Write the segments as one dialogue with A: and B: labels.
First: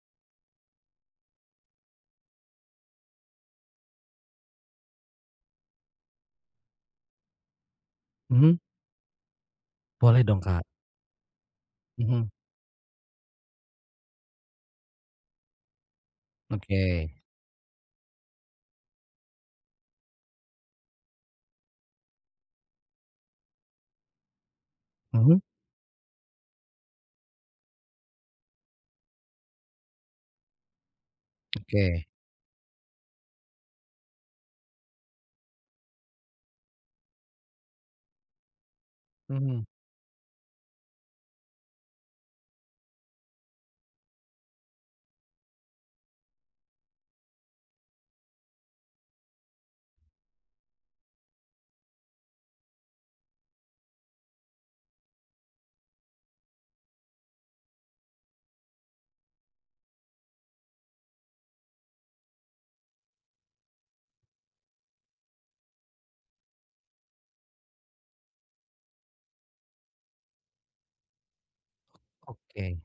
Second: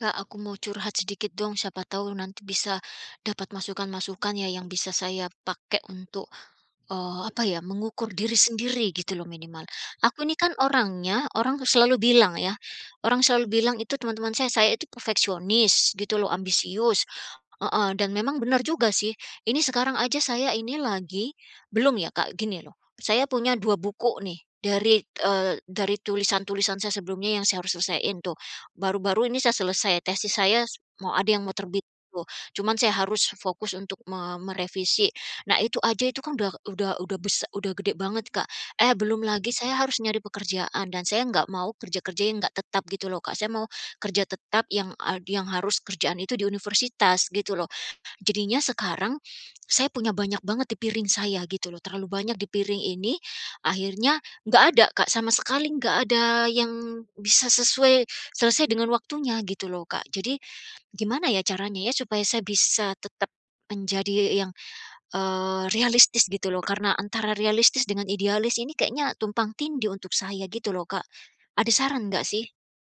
A: Kak, aku mau curhat sedikit dong. Siapa tahu nanti bisa dapat masukan-masukan ya yang bisa saya pakai untuk, eee, apa ya, mengukur diri
B: Mhm.
A: sendiri gitu loh minimal. Aku
B: Boleh
A: ini
B: dong,
A: kan
B: Kak.
A: orangnya orang tuh selalu
B: Mhm.
A: bilang ya, orang selalu bilang itu teman-teman saya, saya itu perfeksionis gitu loh, ambisius
B: Oke.
A: heeh, dan memang benar juga sih. Ini sekarang aja saya ini lagi belum ya Kak, gini loh, saya punya 2 buku nih dari,
B: Mhm.
A: eee, dari tulisan-tulisan saya sebelumnya yang saya harus selesaiin tuh. Baru-baru ini saya selesai, tesis saya s mau ada yang mau terbit
B: Oke.
A: tuh. Cuman saya harus fokus untuk me merevisi. Nah, itu aja itu kan udah udah udah bes udah gede banget, Kak, eh belum lagi
B: Mhm.
A: saya harus nyari pekerjaan dan saya enggak mau kerja-kerja yang enggak tetap gitu loh, Kak. Saya mau kerja tetap yang ad yang harus kerjaan itu di universitas gitu loh. Jadinya sekarang saya punya banyak banget di piring saya gitu loh, terlalu banyak di piring ini, akhirnya enggak ada, Kak, sama sekali enggak ada yang bisa sesuai, selesai dengan waktunya gitu loh, Kak. Jadi gimana ya caranya ya supaya saya bisa tetap menjadi yang, eee, realistis gitu loh? Karena antara realistis dengan idealis ini kayaknya tumpang tindih untuk saya gitu loh, Kak. Ada saran nggak sih?
B: Oke.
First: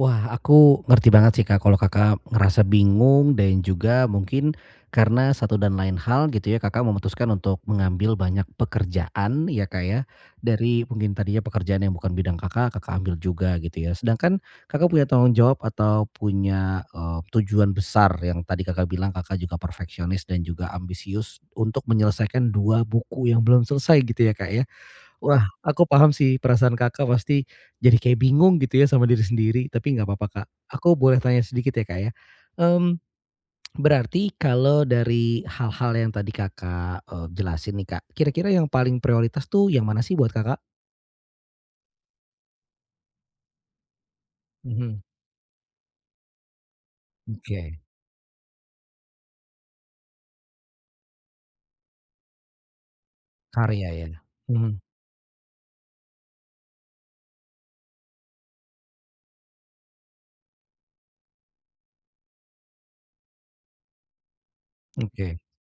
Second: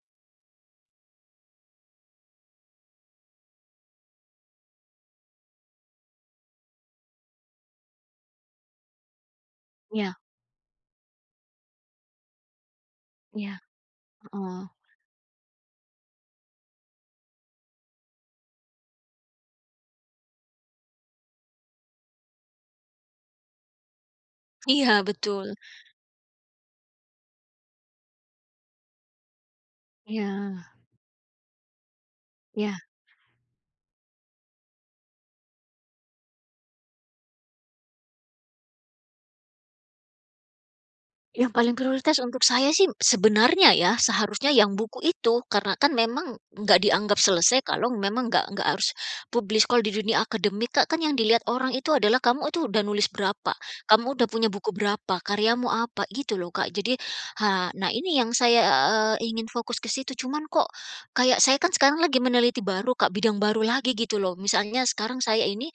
B: Wah, aku ngerti banget sih, Kak, kalau Kakak ngerasa bingung dan juga mungkin karena satu dan lain hal gitu ya Kakak memutuskan untuk mengambil banyak pekerjaan ya, Kak, ya.
A: Iya.
B: Dari mungkin tadinya pekerjaan yang bukan bidang Kakak, Kakak ambil juga
A: Iya,
B: gitu ya. Sedangkan
A: heeh.
B: Kakak punya tanggung jawab atau punya, eee, tujuan besar yang tadi Kakak bilang Kakak juga perfeksionis dan juga ambisius untuk menyelesaikan 2 buku yang belum selesai gitu ya, Kak, ya.
A: Iya
B: Wah,
A: betul.
B: aku paham sih perasaan Kakak pasti jadi kayak bingung gitu ya sama diri sendiri. Tapi enggak apa-apa, Kak.
A: Iya.
B: Aku boleh tanya sedikit ya Kak ya,
A: Ya.
B: mmm, berarti kalau dari hal-hal yang tadi Kakak, eee, jelasin nih, Kak, kira-kira yang paling prioritas tuh yang mana sih buat Kakak?
A: Yang paling prioritas untuk saya sih sebenarnya ya seharusnya yang buku
B: Mhm.
A: itu karena kan memang enggak dianggap selesai
B: Oke.
A: kalau memang enggak enggak harus publish, kalau di dunia akademik, Kak, kan yang dilihat orang itu adalah kamu itu udah nulis berapa?
B: Karya
A: Kamu
B: ya.
A: udah punya buku
B: Mhm.
A: berapa? Karyamu apa? Gitu loh, Kak. Jadi ha nah ini yang saya ingin fokus ke situ. Cuman kok kayak saya kan sekarang lagi meneliti baru, Kak, bidang baru lagi gitu loh. Misalnya sekarang
B: Oke.
A: saya ini,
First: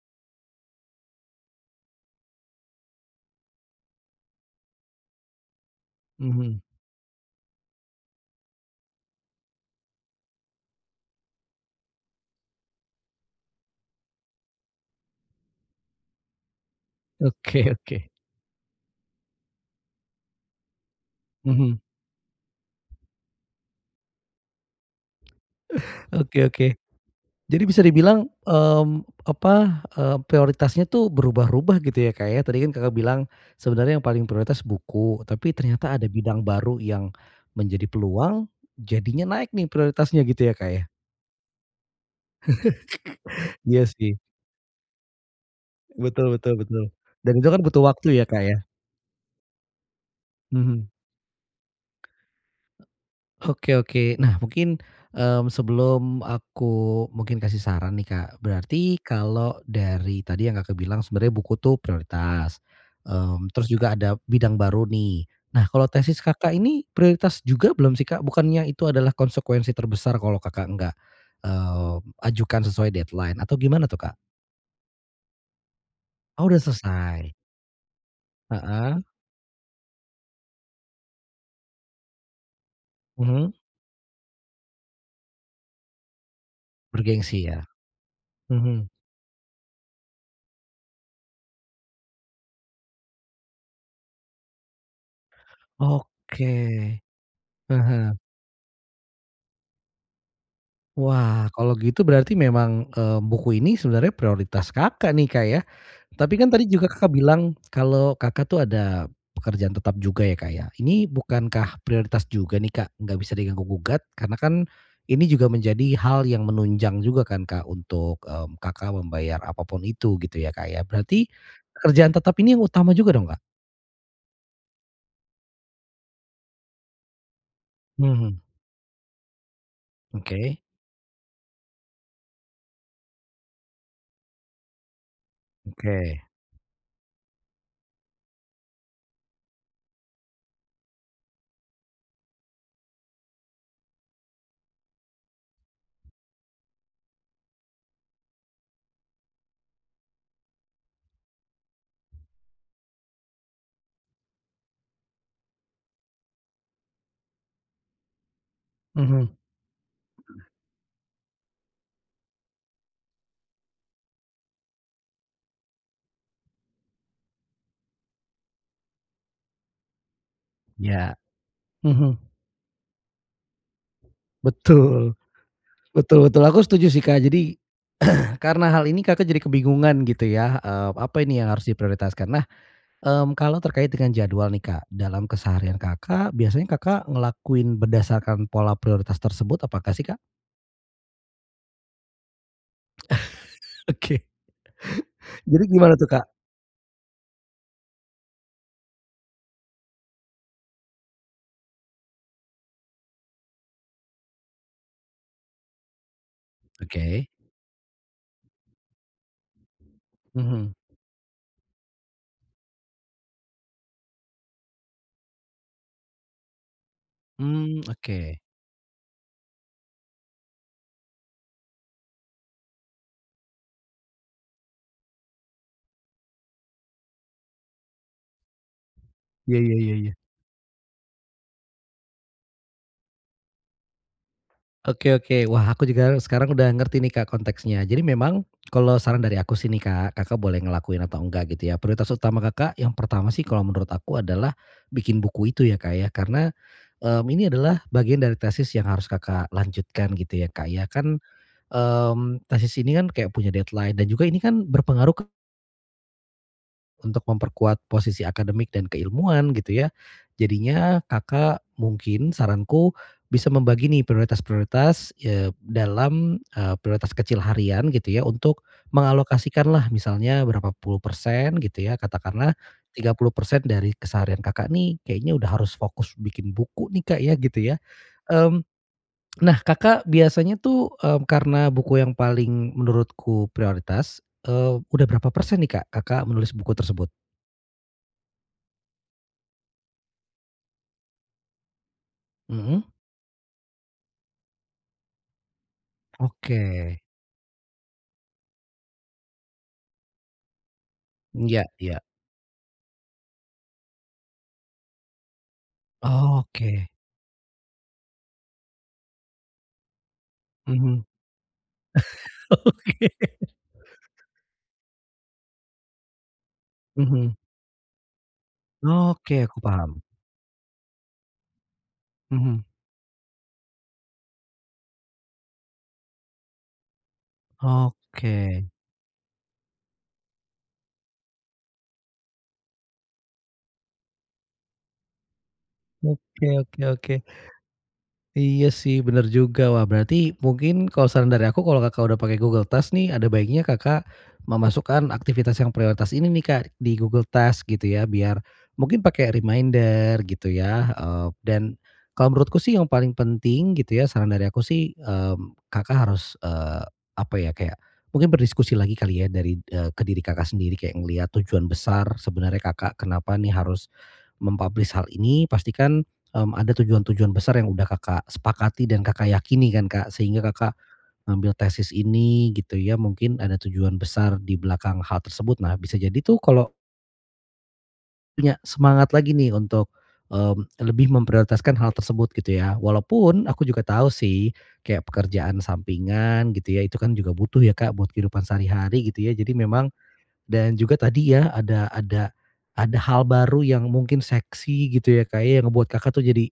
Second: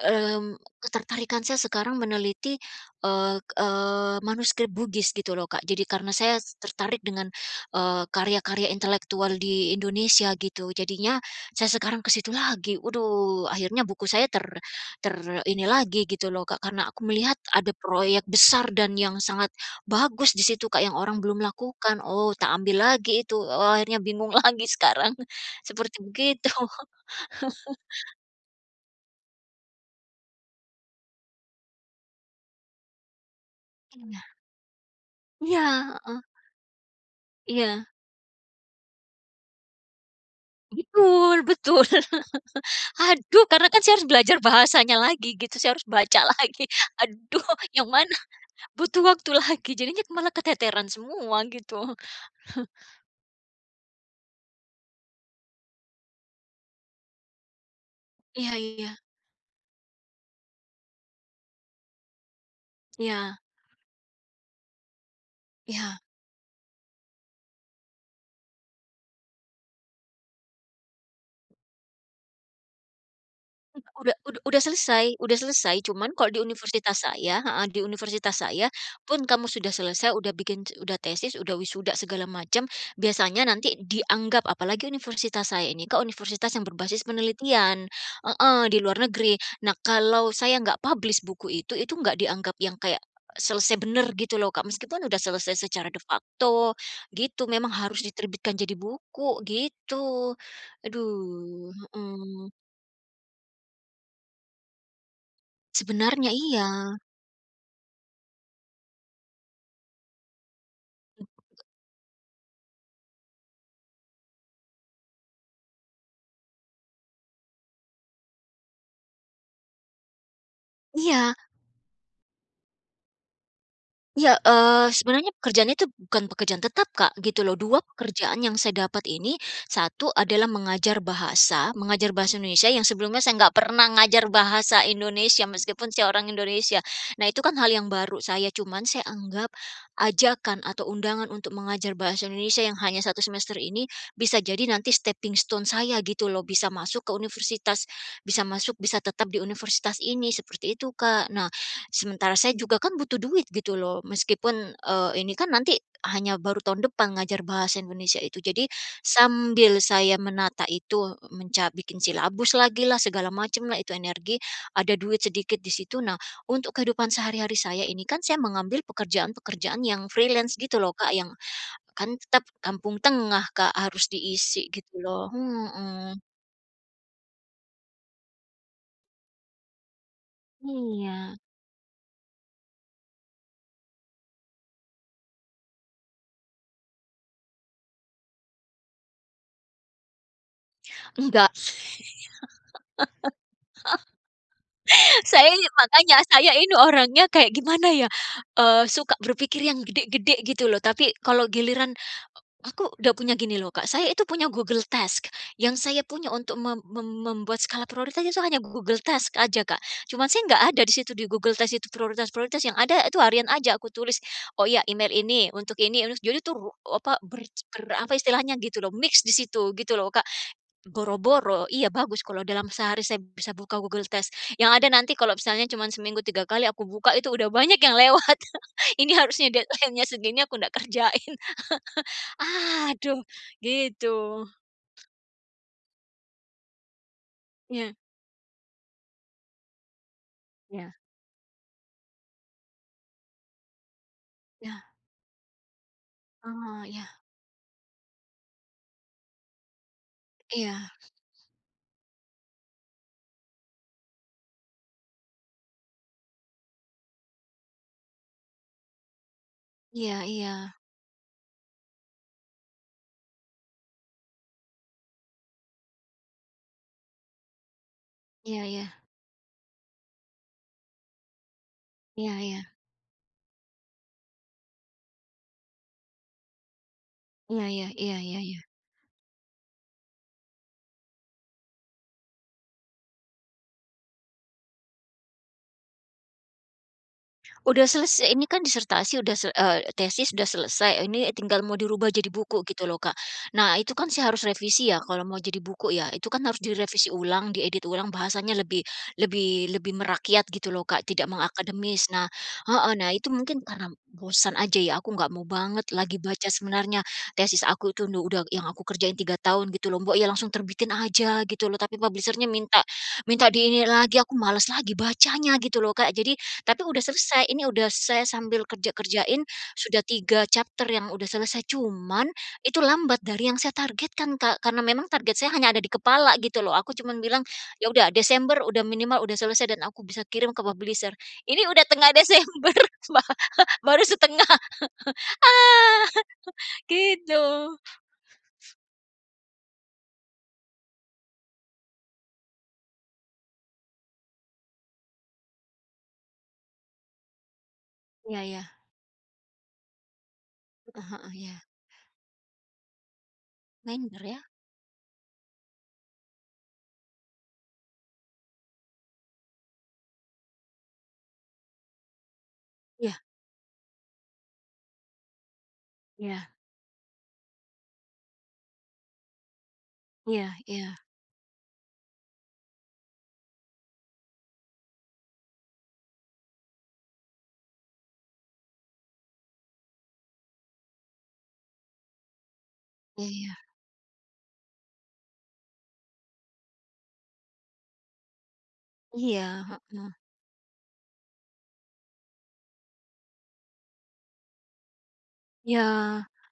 A: mmm, ketertarikan saya sekarang meneliti, eee eee, manuskrip Bugis gitu lho, Kak. Jadi karena saya
B: Mhm.
A: tertarik dengan, eee, karya-karya intelektual di Indonesia gitu, jadinya saya sekarang ke situ lagi. Waduh, akhirnya buku saya ter ter ini lagi gitu loh, Kak, karena aku melihat
B: Oke
A: ada
B: oke.
A: proyek besar dan yang sangat bagus di situ, Kak, yang orang belum
B: Mhm.
A: lakukan. Oh tak ambil lagi itu, akhirnya bingung lagi sekarang seperti
B: Oke
A: begitu.
B: oke. Jadi bisa dibilang, eee, apa, eee, prioritasnya tuh berubah-rubah gitu ya, Kak, ya, tadi kan Kakak bilang sebenarnya yang paling
A: Iya.
B: prioritas buku, tapi
A: Iya
B: ternyata ada
A: heeh.
B: bidang baru yang
A: Iya.
B: menjadi peluang jadinya naik nih prioritasnya gitu ya, Kak, ya?
A: Betul betul. Aduh, karena kan
B: Iya
A: saya harus
B: sih.
A: belajar bahasanya lagi gitu, saya harus baca
B: Betul betul
A: lagi.
B: betul. Dan
A: Aduh
B: itu kan butuh
A: yang mana
B: waktu ya, Kak, ya.
A: butuh waktu lagi jadinya malah
B: Mhm.
A: keteteran semua gitu.
B: Oke oke. Nah mungkin, mmm, sebelum aku mungkin kasih saran nih, Kak,
A: Iya iya.
B: berarti kalau dari tadi yang Kakak bilang sebenarnya buku itu prioritas, eee,
A: Iya.
B: terus juga ada bidang baru nih. Nah kalau
A: Ya.
B: tesis Kakak ini prioritas juga belum sih, Kak? Bukannya itu adalah konsekuensi terbesar kalau Kakak enggak, eee, ajukan sesuai deadline atau
A: U
B: gimana tuh,
A: udah
B: Kak?
A: udah udah selesai udah selesai. Cuman kalau di
B: Oh udah
A: universitas
B: selesai.
A: saya heeh, di universitas saya
B: Heeh.
A: pun kamu sudah selesai, udah bikin ce udah tesis, udah wisuda, segala macam, biasanya
B: Mhm.
A: nanti dianggap apalagi universitas saya ini ke universitas yang berbasis
B: Bergengsi ya.
A: penelitian heeh, di
B: Mhm.
A: luar negeri. Nah kalau saya enggak publish buku itu, itu enggak dianggap yang kayak selesai bener gitu lho, Kak, meskipun sudah selesai secara de facto
B: Oke.
A: gitu, memang harus
B: Heeh.
A: diterbitkan jadi buku gitu.
B: Wah.
A: Aduh.
B: Kalau gitu berarti
A: Heeh.
B: memang, eee, buku ini sebenarnya prioritas Kakak nih, Kak, ya.
A: Sebenernya.
B: Tapi kan tadi juga
A: Iya.
B: Kakak bilang kalau Kakak tuh ada pekerjaan tetap juga ya, Kak, ya, Ini bukankah prioritas juga nih, Kak? Nggak bisa diganggu gugat karena kan ini juga menjadi hal yang menunjang juga kan, Kak, untuk, eee, Kakak membayar apa pun itu gitu ya, Kak, ya. Berarti
A: Iya.
B: pekerjaan tetap ini yang utama juga dong, Kak?
A: Iya, eee, sebenarnya pekerjaannya itu bukan pekerjaan tetap Kak, gitu lho. 2 pekerjaan
B: Mhm.
A: yang saya dapat ini, 1 adalah
B: Oke.
A: mengajar bahasa, mengajar bahasa Indonesia yang sebelumnya saya nggak pernah ngajar bahasa Indonesia, meskipun saya
B: Oke.
A: orang Indonesia. Nah itu kan hal yang baru, saya cuman saya anggap ajakan atau undangan untuk mengajar bahasa Indonesia yang hanya 1 semester ini, bisa jadi nanti stepping stone saya gitu lho. Bisa masuk ke universitas, bisa masuk bisa tetap di universitas ini, seperti itu Kak. Nah, sementara saya juga kan butuh duit gitu loh, meskipun, eee, ini kan nanti hanya baru tahun depan ngajar bahasa Indonesia itu. Jadi
B: Mhm.
A: sambil saya menata itu, menca bikin silabus lagi lah, segala macam lah itu energi, ada duit sedikit di situ. Nah, untuk kehidupan sehari-hari saya ini kan saya mengambil pekerjaan-pekerjaan yang freelance gitu loh Kak,
B: Ya,
A: yang kan
B: mhm.
A: tetap kampung tengah Kak, harus diisi gitu
B: Betul,
A: lho.
B: betul
A: Mhm.
B: betul. Aku setuju sih Kak. Jadi karena hal ini Kakak jadi kebingungan gitu ya, eee, apa
A: Iya.
B: ini yang harus diprioritaskan. Nah, mmm, kalau terkait dengan jadwal nih Kak, dalam keseharian Kakak biasanya Kakak ngelakuin berdasarkan pola prioritas tersebut, apakah sih Kak?
A: Enggak.
B: Oke.
A: Saya
B: Jadi
A: ini,
B: gimana tuh
A: makanya
B: Kak?
A: saya ini orangnya kayak gimana ya? Eee, suka berpikir yang gede-gede gitu lho. Tapi kalau giliran eee, aku udah punya gini loh Kak, saya itu punya Google Task, yang saya punya untuk mem mem
B: Oke.
A: membuat skala prioritas itu hanya Google Task aja Kak. Cuma saya enggak
B: Mhm.
A: ada di situ, di Google Task itu prioritas-prioritas, yang ada itu harian aja aku tulis, oh iya, email ini, untuk ini, aduh jadi itu apa ber
B: Mmm,
A: ber apa
B: oke.
A: istilahnya gitu loh, mix di situ gitu loh Kak. Boro-boro, iya bagus kalau dalam sehari saya bisa buka Google Task, yang ada nanti kalau misalnya cuma seminggu 3 kali aku buka itu udah banyak yang lewat. Ini harusnya
B: Ya ya ya
A: deadline-nya
B: ya.
A: segini aku ndak kerjain. Aduh, gitu.
B: Oke oke. Wah, aku juga sekarang udah ngerti nih Kak konteksnya.
A: Iya.
B: Jadi memang kalau saran dari aku sih nih Kak, Kakak boleh
A: Iya.
B: ngelakuin atau enggak gitu ya. Prioritas utama Kakak yang pertama sih kalau menurut aku adalah
A: Iya.
B: bikin buku itu ya Kak ya, karena,
A: Oh, iya.
B: eee, ini adalah bagian dari tesis yang harus Kakak lanjutkan gitu ya Kak ya.
A: Iya.
B: Kan, mmm, tesis ini kan kayak punya deadline dan juga ini kan berpengaruh ke Untuk memperkuat posisi akademik dan keilmuan gitu ya.
A: Iya iya.
B: Jadinya Kakak mungkin saranku bisa membagi nih prioritas-prioritas, eee, dalam, eee, prioritas kecil harian gitu ya
A: Iya
B: untuk
A: iya.
B: mengalokasikanlah misalnya berapa puluh persen gitu ya.
A: Iya
B: Katakanlah
A: iya.
B: 30% dari keseharian Kakak nih kayaknya udah harus fokus bikin buku nih, Kak, ya gitu
A: Iya
B: ya.
A: iya iya iya iya.
B: Mmm, nah Kakak biasanya tuh, eee, karena buku yang paling menurutku prioritas, eee, udah berapa persen nih, Kak, Kakak menulis buku tersebut?
A: Udah selesai, ini kan disertasi sudah eee, tesis sudah selesai, ini tinggal mau dirubah jadi buku gitu
B: Mhm.
A: lho, Kak. Nah, itu kan saya harus revisi ya, kalau mau jadi buku ya, itu kan harus
B: Oke.
A: direvisi ulang, diedit ulang, bahasanya lebih lebih lebih merakyat gitu lho, Kak, tidak
B: Iya iya.
A: mengakademis. Nah heeh, nah itu mungkin karena bosan aja ya, aku nggak mau banget lagi baca
B: Oke.
A: sebenarnya tesis aku itu nu udah yang aku kerjain 3 tahun gitu lho, mbok ya langsung terbitin
B: Mhm.
A: gitu loh, tapi publisher-nya minta minta
B: Oke.
A: di ini lagi, aku malas lagi bacanya gitu loh, Kak, jadi tapi sudah
B: Mhm.
A: selesai, ini sudah saya sambil kerja kerjain,
B: Oke. Aku
A: sudah
B: paham.
A: 3 chapter yang sudah selesai, cuman
B: Mhm.
A: itu lambat dari yang saya targetkan, Kak, karena memang target saya hanya ada di kepala gitu loh. Aku cuma bilang, "Ya udah Desember
B: Oke.
A: sudah minimal sudah selesai dan aku bisa kirim ke publisher." Ini sudah tengah Desember ba baru setengah. Ah
B: Oke oke oke.
A: gitu.
B: Iya sih bener juga. Wah berarti mungkin kalau saran dari aku kalau Kakak udah pakai Google Task nih ada baiknya Kakak memasukkan aktivitas yang prioritas ini nih, Kak, di Google Task gitu ya biar
A: Iya iya.
B: mungkin pakai reminder gitu ya, eee,
A: Heeh iya.
B: dan kalau menurutku sih yang paling penting gitu ya,
A: Minder,
B: saran
A: ya.
B: dari aku sih, eee, Kakak harus, eee, apa ya, kayak mungkin berdiskusi lagi kali ya dari eee, ke diri Kakak sendiri kayak ngelihat tujuan besar sebenarnya Kakak
A: Iya.
B: kenapa nih harus mem-publish hal ini pastikan,
A: Iya.
B: mmm, ada tujuan-tujuan besar yang udah Kakak sepakati dan Kakak yakini kan, Kak, sehingga
A: Iya
B: Kakak
A: iya.
B: ngambil tesis ini gitu ya, mungkin ada tujuan besar di belakang hal tersebut. Nah bisa jadi tuh kalau Ya, semangat lagi nih untuk, mmm, lebih memprioritaskan hal tersebut gitu ya. Walaupun,
A: Iya.
B: aku juga tahu sih kayak pekerjaan sampingan gitu ya, itu kan juga butuh ya, Kak, buat kehidupan sehari-hari gitu ya.
A: Iya,
B: Jadi memang
A: heeh.
B: dan juga tadi ya, ada ada ada hal baru yang mungkin seksi gitu ya, Kak, ya, yang membuat kakak tuh
A: Ya.
B: jadi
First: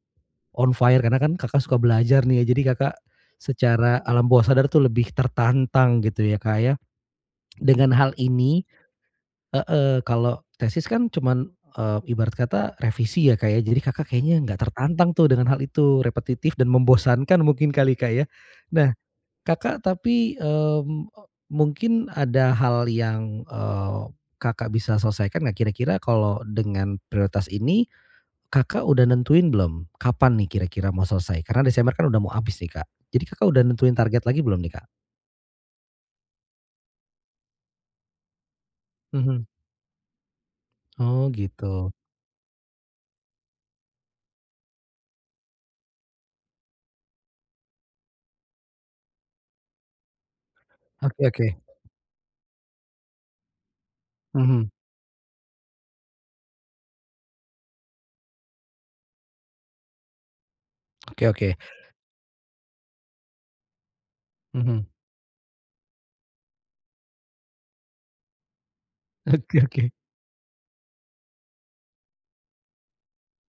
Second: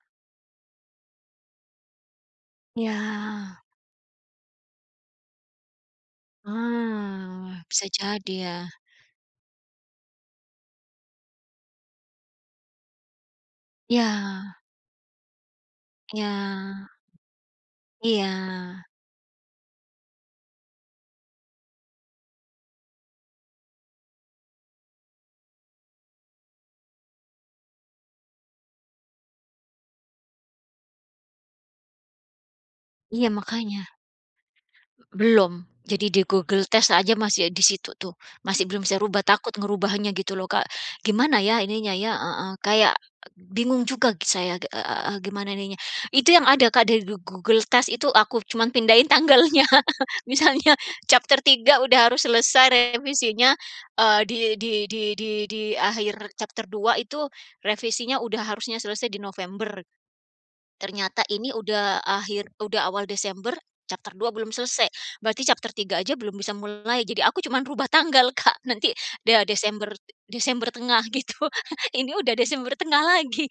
B: on fire karena kan Kakak suka belajar nih ya. Jadi Kakak
A: Ya.
B: secara alam bawah sadar tu lebih tertantang gitu ya, Kak, ya
A: Nah, bisa
B: dengan hal
A: jadi
B: ini.
A: ya.
B: Heeh, kalo tesis kan cuman, eee, ibarat kata revisi ya, Kak, ya. Jadi Kakak kayaknya
A: Ya.
B: nggak tertantang tuh dengan hal itu, repetitif dan
A: Ya.
B: membosankan mungkin kali, Kak, ya.
A: Iya.
B: Nah, Kakak tapi, mmm, eee, mungkin ada hal yang, eee, Kakak bisa selesaikan nggak, kira-kira kalau dengan prioritas ini Kakak udah nentuin belum, kapan nih kira-kira mau selesai? Karena Desember kan udah mau habis nih, Kak. Jadi
A: Iya,
B: Kakak udah
A: makanya.
B: nentuin target lagi belum nih, Kak?
A: Belum. Jadi di Google Test aja masih, eee, di situ tuh, masih belum saya rubah,
B: Mhm.
A: takut ngerubahnya gitu loh, Kak.
B: Oh
A: Gimana ya ininya
B: gitu.
A: ya, heeh, kayak, eee, bingung juga g saya, eee, gimana ininya. Itu yang ada, Kak, di Go Google Test itu aku cuman pindahin tanggalnya. Misalnya
B: Oke
A: chapter
B: oke.
A: 3 udah harus selesai revisinya, eee di
B: Mhm.
A: di di di di akhir chapter 2 itu revisinya udah harusnya selesai di November. Ternyata
B: Oke
A: ini
B: oke.
A: udah akhir udah awal Desember, chapter 2 belum selesai,
B: Mhm.
A: berarti chapter 3 aja belum bisa mulai. Jadi aku cuma rubah tanggal, Kak, nanti ya
B: Oke
A: Desember
B: oke.
A: Desember tengah gitu. Ini udah Desember tengah lagi.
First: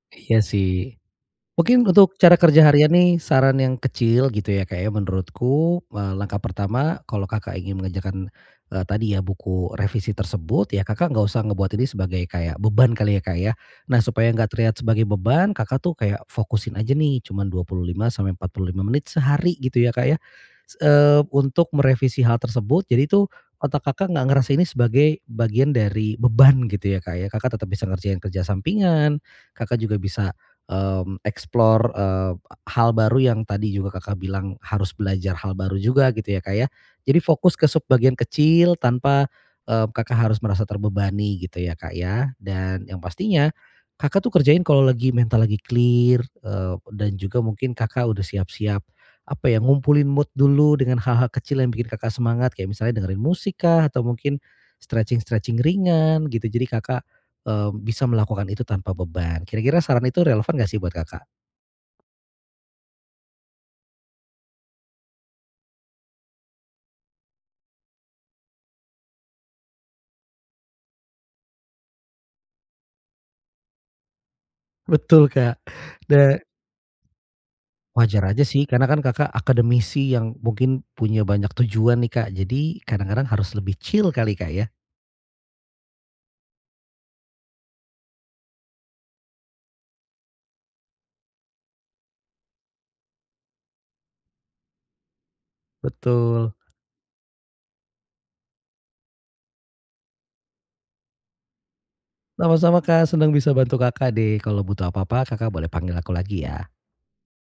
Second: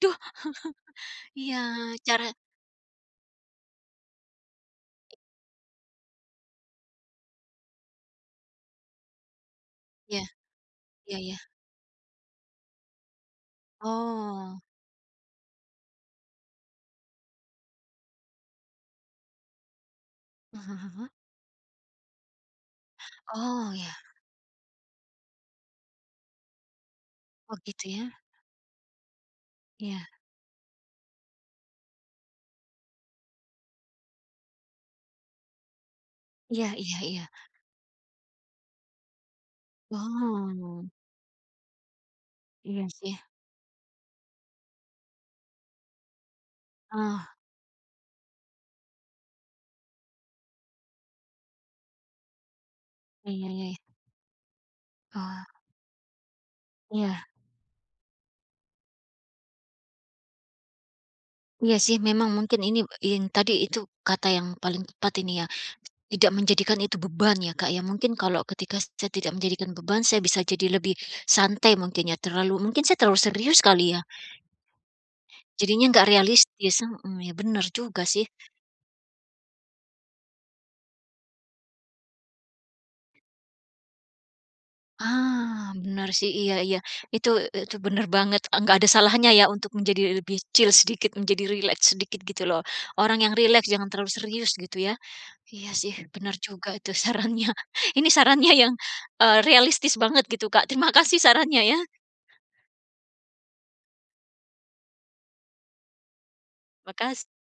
A: Aduh.
B: Iya sih,
A: Iya,
B: mungkin untuk
A: cara
B: cara kerja harian nih saran yang kecil gitu ya, Kak, ya, menurutku, mmm, langkah pertama kalau Kakak ingin mengerjakan, eee, tadi ya buku revisi
A: Iya.
B: tersebut ya Kakak
A: Iya
B: nggak
A: iya.
B: usah ngebuat ini sebagai kayak beban kali ya, Kak, ya. Nah supaya nggak
A: Oh.
B: terlihat sebagai beban Kakak tuh kayak fokusin aja nih cuman 25-45 menit sehari gitu ya, Kak, ya,
A: Hah
B: s
A: hah hah hah.
B: eee untuk merevisi hal tersebut. Jadi itu
A: Oh
B: otak
A: ya.
B: Kakak nggak ngerasa ini sebagai bagian dari beban gitu ya, Kak, ya. Kakak
A: Oh
B: tetep bisa
A: gitu ya.
B: ngerjain kerja sampingan, Kakak juga
A: Iya.
B: bisa, mmm, explore, eee, hal baru yang tadi juga Kakak bilang harus belajar hal baru juga gitu ya, Kak, ya.
A: Iya iya
B: Jadi
A: iya.
B: fokus ke sub-bagian kecil, tanpa, eee, Kakak harus merasa
A: Oh.
B: terbebani gitu ya, Kak, ya.
A: Iya
B: Dan yang
A: sih.
B: pastinya, Kakak tuh kerjain kalo lagi mental lagi clear, eee, dan
A: Oh.
B: juga mungkin Kakak udah siap-siap apa ya ngumpulin mood dulu dengan hal-hal kecil yang bikin Kakak semangat. Kayak misalnya dengerin
A: Iya,
B: musik
A: ya ya.
B: kah, atau mungkin
A: Ah.
B: stretching-stretching ringan gitu. Jadi Kakak,
A: Iya.
B: eee, bisa melakukan itu tanpa beban. Kira-kira saran itu relevan nggak sih buat Kakak?
A: Iya sih, memang mungkin ini in tadi itu kata yang paling tepat ini ya, tidak menjadikan itu beban ya, Kak, ya. Mungkin kalau ketika saya tidak menjadikan beban, saya bisa jadi lebih santai mungkin ya, terlalu mungkin saya terlalu serius kali ya?
B: Betul kak,
A: Jadinya nggak
B: da
A: realistis. Heeh, ya bener juga
B: Wajar
A: sih.
B: aja sih, karena kan Kakak akademisi yang mungkin punya banyak tujuan nih, Kak. Jadi kadang-kadang harus lebih chill kali, Kak, ya.
A: Ah, benar sih, iya iya, itu e itu bener banget. Enggak ada salahnya ya untuk menjadi lebih chill sedikit, menjadi rileks sedikit gitu loh. Orang yang rileks, jangan terlalu serius gitu ya. Iya sih, bener
B: Betul.
A: juga itu sarannya. Ini sarannya yang, eee, realistis banget gitu, Kak. Terima kasih sarannya ya.
B: Sama-sama, Kak, senang bisa bantu Kakak deh. Kalau butuh apa-apa Kakak boleh panggil aku lagi ya.
A: Makas